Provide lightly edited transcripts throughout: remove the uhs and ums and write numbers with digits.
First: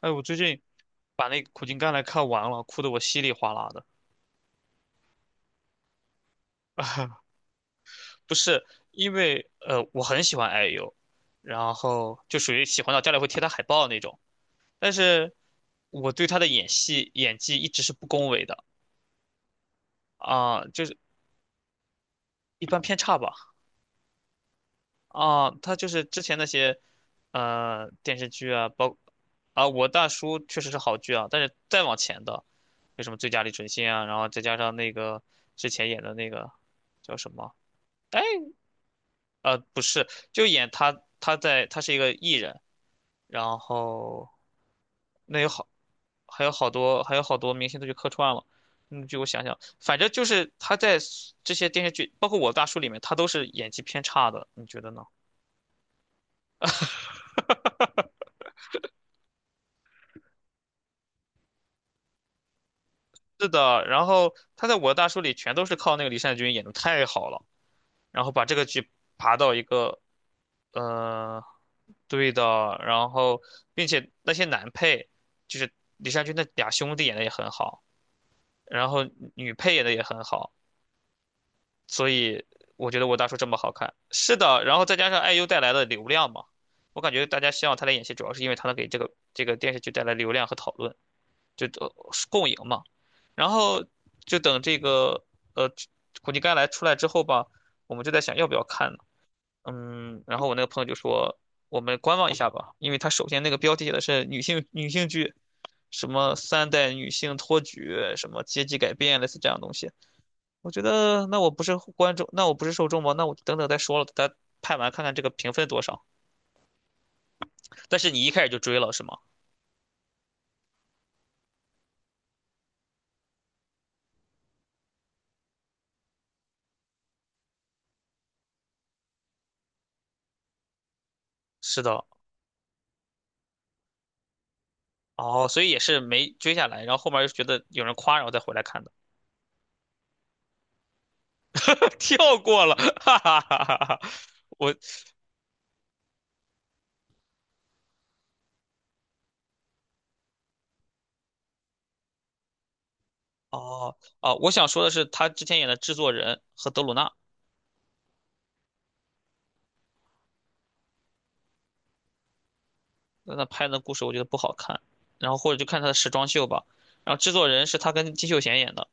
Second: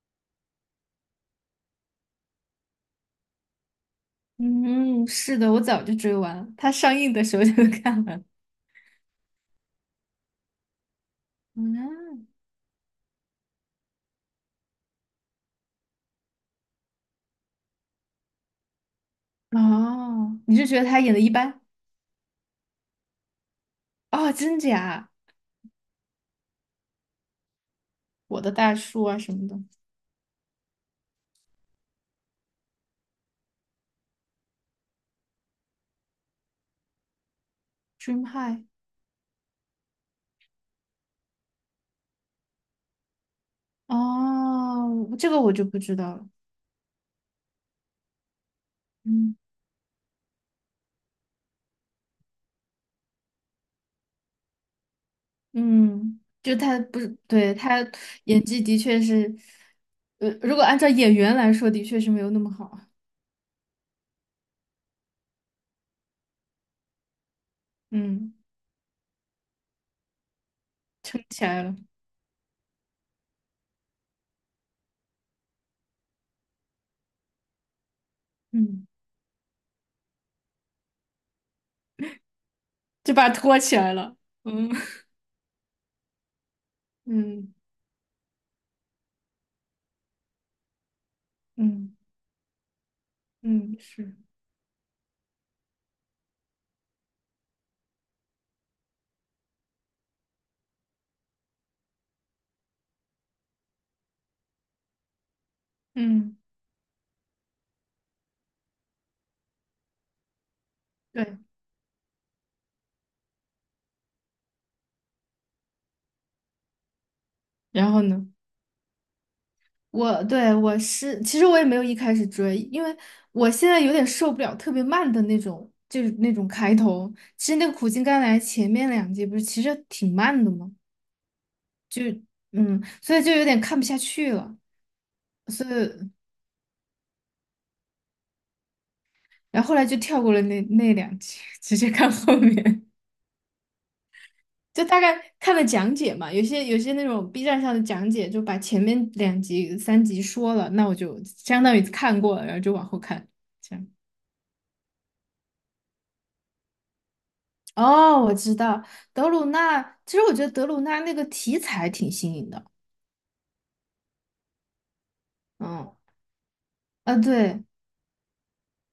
哎，我最近把那个《苦尽甘来》看完了，哭得我稀里哗啦的。嗯，是的，我早就追完了，他上映的时 候就 看完了。不是因为我很喜欢 IU，然后嗯，就属于喜欢到家里会贴他海报那种。但是我对他的演戏演技一直是不恭维的。哦，你是觉就得是他演的一般？一般偏差吧。哦，真假？他就是之前那些电视我的剧啊，大叔啊什么的啊，我大叔确实是好剧啊，但是再往前的，为什么最佳李淳信啊，然后再加上那个之前演的那个叫什么？哎，，Dream High。不是，就演他，他在，他是一个艺人，然后哦，这那个有我就好，不知道了。还有好多，还有好多明星都去客串了。嗯，就我嗯想想，反正就是他在 这些电视剧，包括《我的大叔》里面，他都是演技偏差的，你觉得呢？嗯，就他不是，对，他演技的确是，如果按照演员来说，的确是没有那么好。是的，然后他在《我的大叔》里全都是靠那个李善均演的太好了，然后嗯，把这个剧爬到一个，撑呃，起来了，对的，然后并且那些男配，就是李善均那俩兄弟演的也很好。嗯，然后女配演的也很好，所以我觉得就我大把叔这么拖好起来看。了。是的，嗯 然后再 加上 IU 带来的流量嘛，我感觉大家嗯希望他来演戏，主要是因为他能给这个电视剧带来流量和讨论，就嗯共赢嘛。然嗯，后是，就等这个呃苦尽甘来出来之后吧，我们就在想要不要看呢？嗯，然后我那个朋友就说我们观望一下吧，因为他首先那个标题写的是女性剧，什么嗯。三代女性托举，什么阶级改变，类似这样的东西。我觉得对。那我不是观众，那我不是受众吗？那我等等再说了，咱拍完看看这个评分多少。然但后是你呢？一开始就追了是吗？我是，其实我也没有一开始追，因为我现在有点受不了特别慢的那种，就是那种开头。其实那个苦尽甘来前面两集不是其实挺慢的嘛，是的。嗯，所以就有点看不下去了，哦，所所以也是以没追下来，然后后面又觉得有人夸，然后再回来看的。然后后来就跳过了那两集，直接 看后跳过了，面，哈哈哈哈哈。我 就大概看了讲解嘛，有些那种 B 站上的讲解就把前面两集三集说了，那我就相当于看过了，然后就往后看，这样。哦哦，我想说的是，他之前演的制作人和德鲁纳，哦，我知道德鲁纳。其实我觉得德鲁纳那个题材挺新颖的。那拍的故事我觉得不好看，然后或者就看他的嗯，时装秀吧。然啊，后制作对，人是他跟金秀贤演的。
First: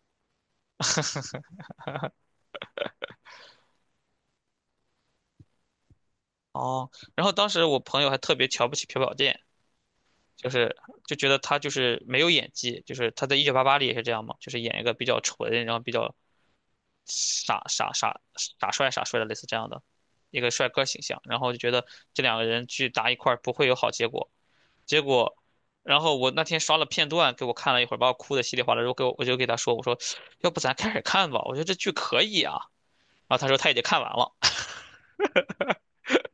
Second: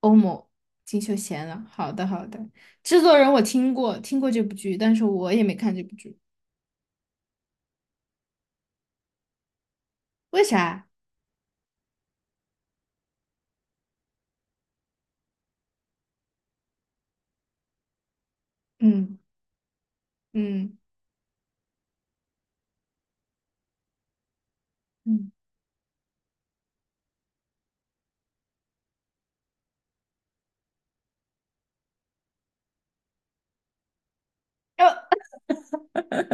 欧某金秀贤了。好的，好的。制作人我听过，听过这部剧，但是我也没看这部剧。哦，然后当时我朋友还特别瞧不起朴宝剑。为就是啥？就觉得他就是没有演技，就是他在《1988》里也是这样嘛，就是演一个比较纯，然后比较傻傻傻傻帅傻嗯帅的类似这样的一个帅嗯哥形象，然后就觉得这两个人去搭一块儿不会有好结果，结嗯，果。然后我那天刷了片段，给我看了一会儿，把我哭的稀里哗啦。然后给我，我就给他说，我说，要不咱开始看吧？我觉得这剧可以啊。然后他说他已经看完了。呃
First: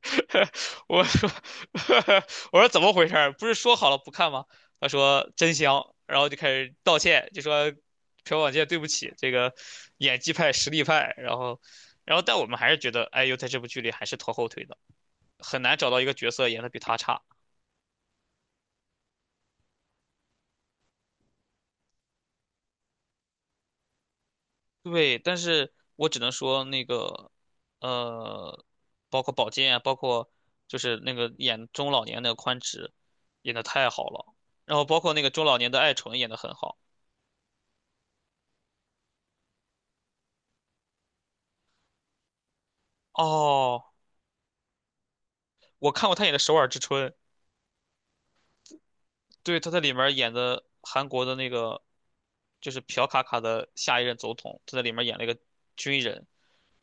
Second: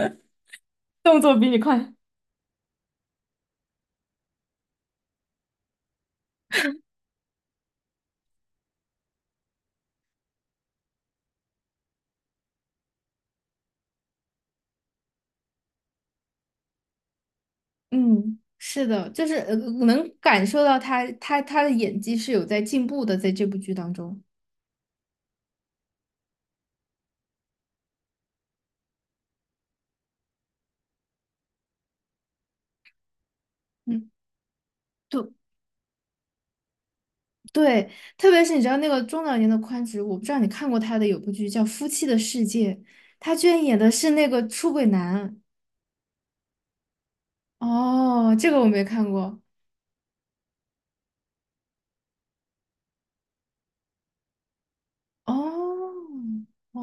我动说 作比你快。我说怎么回事儿？不是说好了不看吗？他说真香，然后就开始道歉，就说朴宝剑对不起，这个演技派、实力派，然后但我们还是觉得 IU 在这部剧里还是拖后腿的，很难找到一个角色演的比他差。嗯，是的，就是能感受到他的演技是有在进步的，在这部剧当中。对，但是我只能说那个呃，包括宝剑啊，包括就是那个演中老年那个宽直，演的太好嗯，了，然后包括那个对，中老年的爱纯演的很好。对，特别是你知道那个中老年的宽直，我不知道你看过他的有部剧叫《夫妻的世界》，他居然演哦，的是那个出轨男。我看过他演的《首尔之春》。哦，这个我没看过。对，他在里面演的韩国的那个就是朴卡卡的下一任总统，他在里面演了一哦，个军人，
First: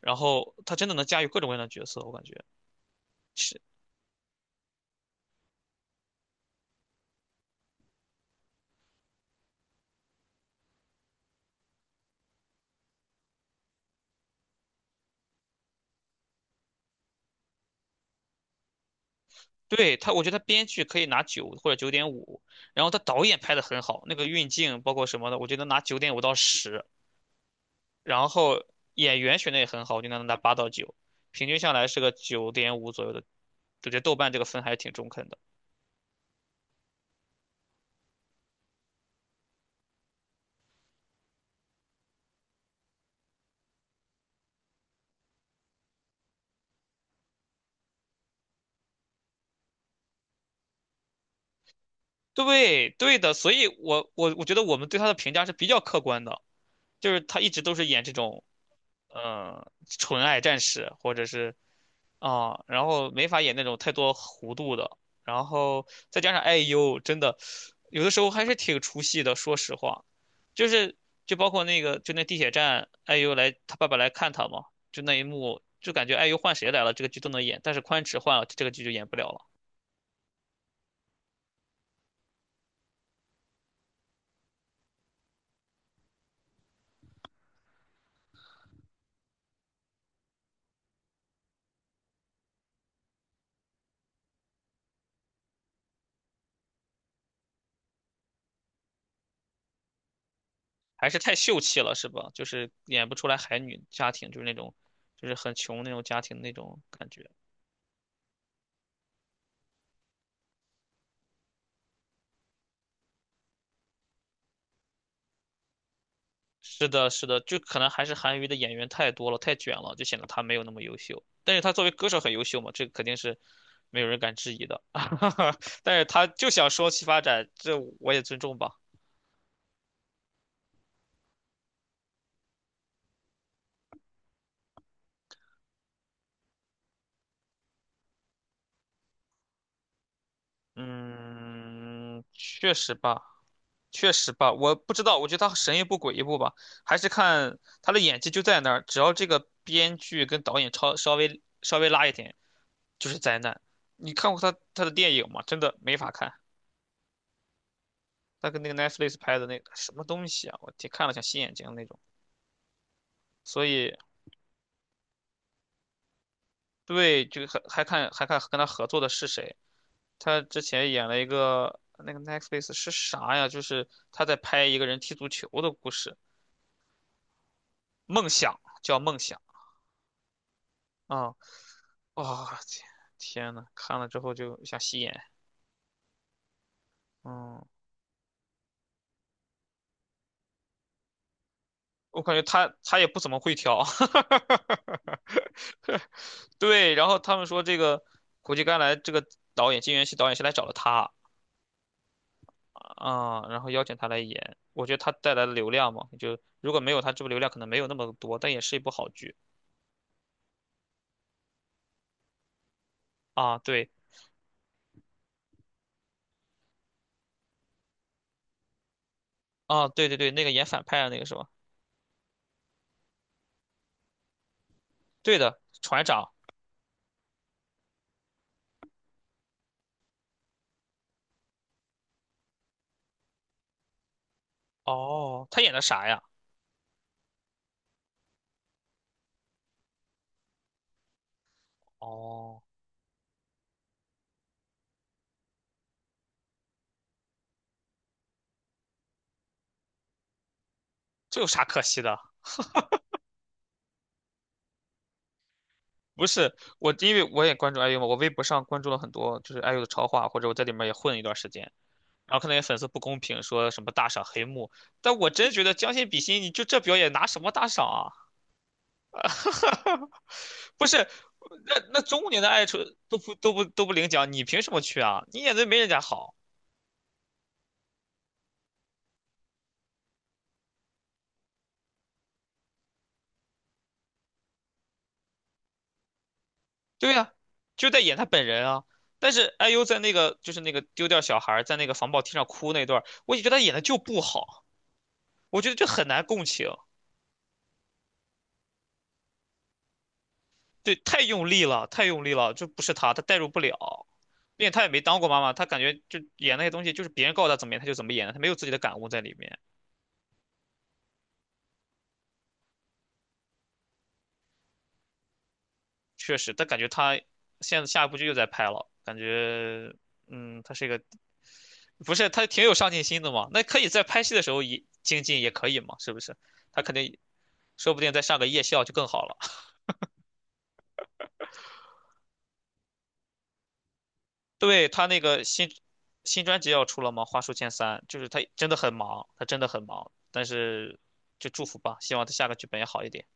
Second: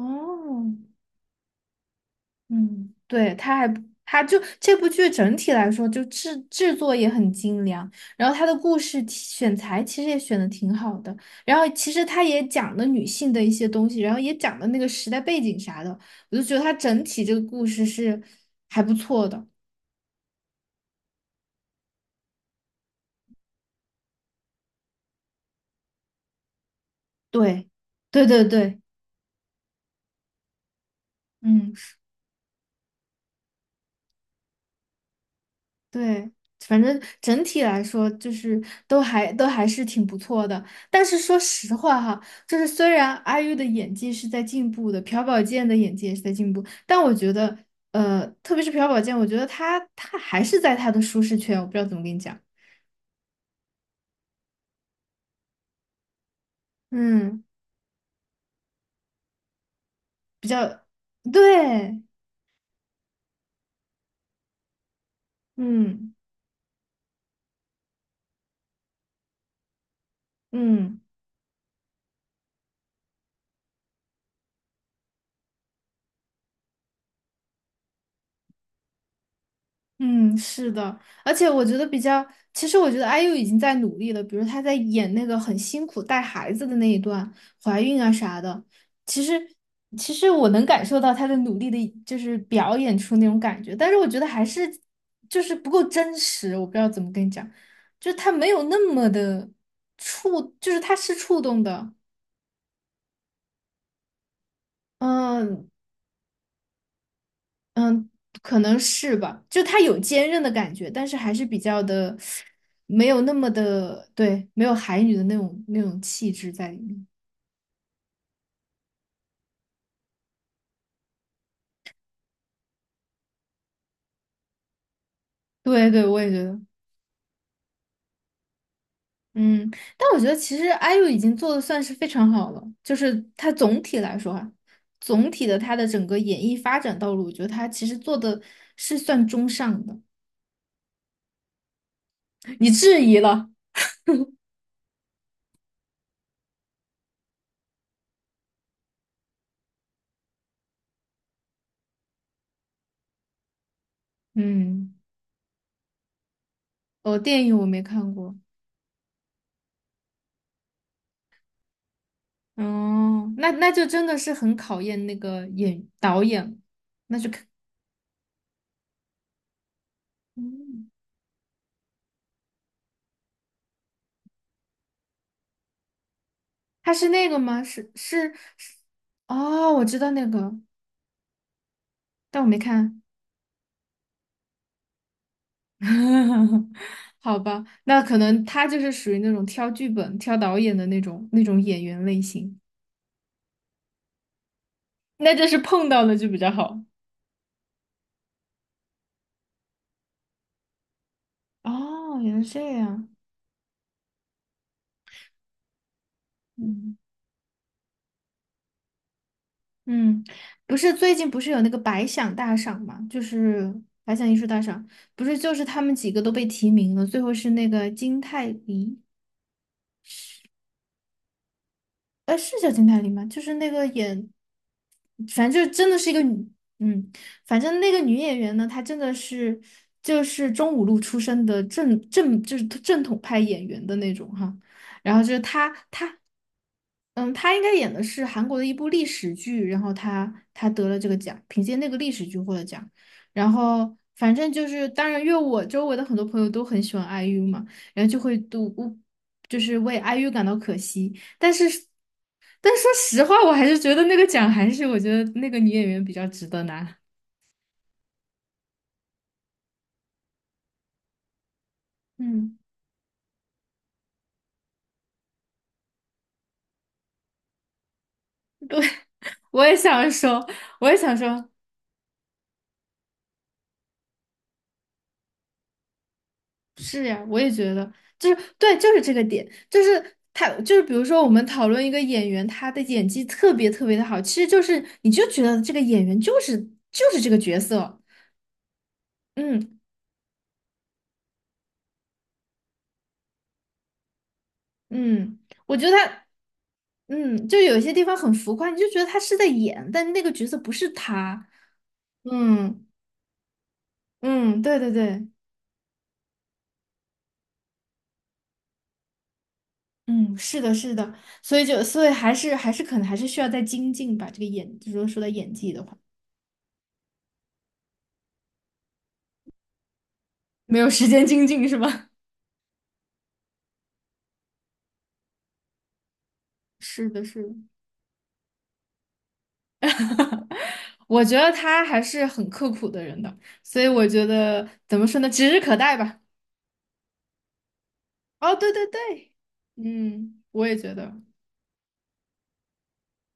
然后他真的能驾驭各种各样的角色，我感觉嗯，对，他是。还他就这部剧整体来说就制作也很精良，然后他的故事题选材其实也选的挺好的，然后其实他也讲了女性的一些东西，然后也讲了那个时代背景啥的，我就觉得他整体这个故事是还不错的。对，他，我觉得他编剧可以拿九或者九点五，然后他导演拍的很好，那个运镜包括什么的，我觉得拿九点五到10，对，对然对后对，演员选的也很好，我就能拿八到九，平均下嗯，来是个九点五左右的，我觉得豆瓣这个分还是挺中肯的。对，反正整体来说就是都还是挺不错的。但是说实话哈，就是虽然阿 u 的演技是在进步的，朴宝剑的演技也是在进步，但我觉得，特别是朴宝剑，我觉得他还是在他的舒适圈，我不知道怎么跟你讲。对对的，所以我觉得我们对他的评价是比较客观的，就是他嗯，一直都是演这种，纯爱战士或者是。对，然后没法演那种太多弧度的，然后嗯再加上 IU，真的有的时候还是挺出戏的，说实话，就是嗯。就包括那个就那地铁站，IU 来他爸爸来看他嘛，就那一幕，就感觉 IU 换谁来了，这个剧都能演，但是宽尺换了，这个剧就演不了了。嗯，是的，而且我觉得比较，其实我觉得 IU 已经在努力了，比如她在演那个很辛苦带孩子的那一段，怀孕啊啥的，其实其实我能感受到她的努力的，就是表演出那种感觉，但是我觉得还是就是不够真实，我不知道怎么跟你讲，就是她没有那么的触，就是她还是是太触秀动气的，了，是吧？就是演不出来海女家庭，就是那种，就是很嗯，穷那种家庭那种感觉。嗯，可能是吧，就它有坚韧的感觉，但是还是比较的，没有那么的，对，没有海女的那种气质在里是面。的，是的，就可能还是韩娱的演员太多了，太卷了，就显得他没有那么优秀。但是他作为歌手很优秀嘛，这肯定是没有人敢质疑的。对但是对，我他也觉就得，想说栖发展，这我也尊重吧。嗯，但我觉得其实 IU 已经做的算是非常好了，就是它总体来说啊，总体的它的整个演艺发展道路，我觉得它其实做的是算中上的。嗯，你确实质疑吧，了，确实吧，我不知道，我觉得他神一步鬼一步吧，还是看他的演技就在那儿，只要这个编剧跟导演超稍微稍微拉一点，就是灾难。你看过他的嗯，电影吗？真的没法看，哦，电影我没看过，他跟那个 Netflix 拍的那个什么东西啊，我天，看了想吸眼睛那种。哦，那所那就以真的是很考验那个演导演了对，就还看跟他合作的是谁？他之前嗯，演了一个那个 Netflix 是啥呀？就是他在拍一个人踢足球的故事。他是那个吗？是梦是想是，叫梦想哦，我知道那个，啊！但我没哇，看。天呐，看了之后就想吸眼。好嗯，吧，那可能他就是属于那种挑剧本、挑导演的那种演员类我感觉型，他也不怎么会挑。那这是碰到了就比较好。对，然后他们说这个苦尽甘来这个导演金元熙导演是来找了他。哦，原来是这样。然后邀请他来演。我觉得他带来的流量嘛，就如果没嗯有他，这部流量可能没有那么多，但也是一部好剧嗯，不是最近不是有那个百想大赏嘛，就啊。是对百想艺术大赏，不是就是他们几个都被提名了，最后是那个金泰梨。啊，对对对，那个演反派的那个是吧？哎，是叫金泰梨吗？就是那个演，对反的，正就真的船是一个长。女，嗯，反正那个女演员呢，她真的是就是中五路出身的正就是正统派演员的那种哈。然后就是哦，他她演的啥她，呀？嗯，她应该演的是韩国的一部历史剧，然后她得了这个奖，凭借那个历史剧获哦，了奖。然后反正就是，当然，因为我周围的很多朋友都很喜欢 IU 嘛，然后就会都就是为 IU 感到可惜。这有但啥是，可惜的？但说实话，我还是觉得那个奖还是我觉得那个女演员比不较值是得我，拿。因为我也关注 IU 嘛，我微博上关注了很多就是 IU 的超话，或者我在里面也混了一段时间，然后看到嗯，些粉丝不公平，说什么大赏黑幕，但我真觉得将心比心，你就这表演拿什么大赏啊？我也想说，不我也是，想说，那那中年的爱出都不领奖，你凭什么去啊？你演的没人家好，是呀，我也觉得，就是对，就是这个点，就是他，就是比如说我们讨论一个演员，他的演技特别特别的好，其实就是你就觉得这个演员就是就对是这呀、个角就在色，演他本人啊。但是 嗯 IU 在那个就是那个丢掉小孩儿在那个防爆梯上哭那段儿我也觉得他演的就不好，嗯，我觉得我就觉得很难他，共情。嗯，就有些地方很浮夸，你就觉得他是在演，但那个角色不是对，太用他，力了，太用力了，就不嗯是他，他代入不了，嗯，并且对他也对没当过对。妈妈，他感觉就演那些东西，就是别人告诉他怎么演，他就怎么演，他没有自己的感悟在里面。嗯，是的，是的，所以就所以还是可能还是需要再精进吧。这个演，就果说到演技的话，确实，但感觉他现在下一部剧又在拍了，感觉，嗯，他没是一有个，时间精进是吧？不是他挺有上进心的嘛？那可以在拍戏的时候也精进，也可以嘛？是不是？他肯是定，的，是的。说不定再上个夜校就更好了。我觉得他还是很刻苦的人的，所以我觉得对，怎他么那说呢，个指日新可待吧。新专辑要出了吗？花书千三，就是他哦，真对的对很忙，对，他真的很忙，嗯，但我也觉是得，就祝福吧，希望他下个剧本也好一点。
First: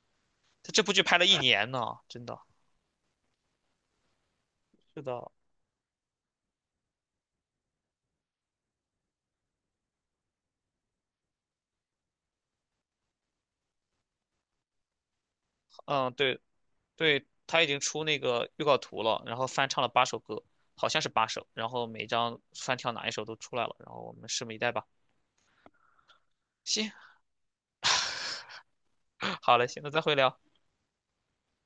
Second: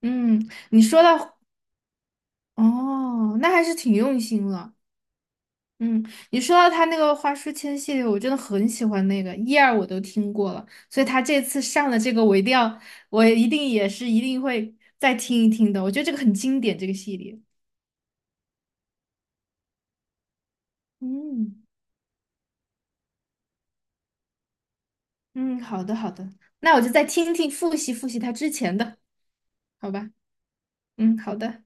嗯，他这你部说剧拍了一到，年呢，真的。哦，那还是挺用心了。是的，嗯，你说到他那个花书签系列，我真的很喜欢那个一二我都听过了，所以他这次上的这个我一定要，我一定也是一定会再听一听的。我觉得嗯，这个很对经典，这个系对，列。他已经出那个预告图了，然后翻唱了八首歌，好像是八首，嗯然后每张翻跳哪一首都出来了，然后我们拭目以待吧。嗯，好的好的，那我就行，再 听听复习复习他之前的，好嘞，行，那好再吧？会聊。嗯，好的。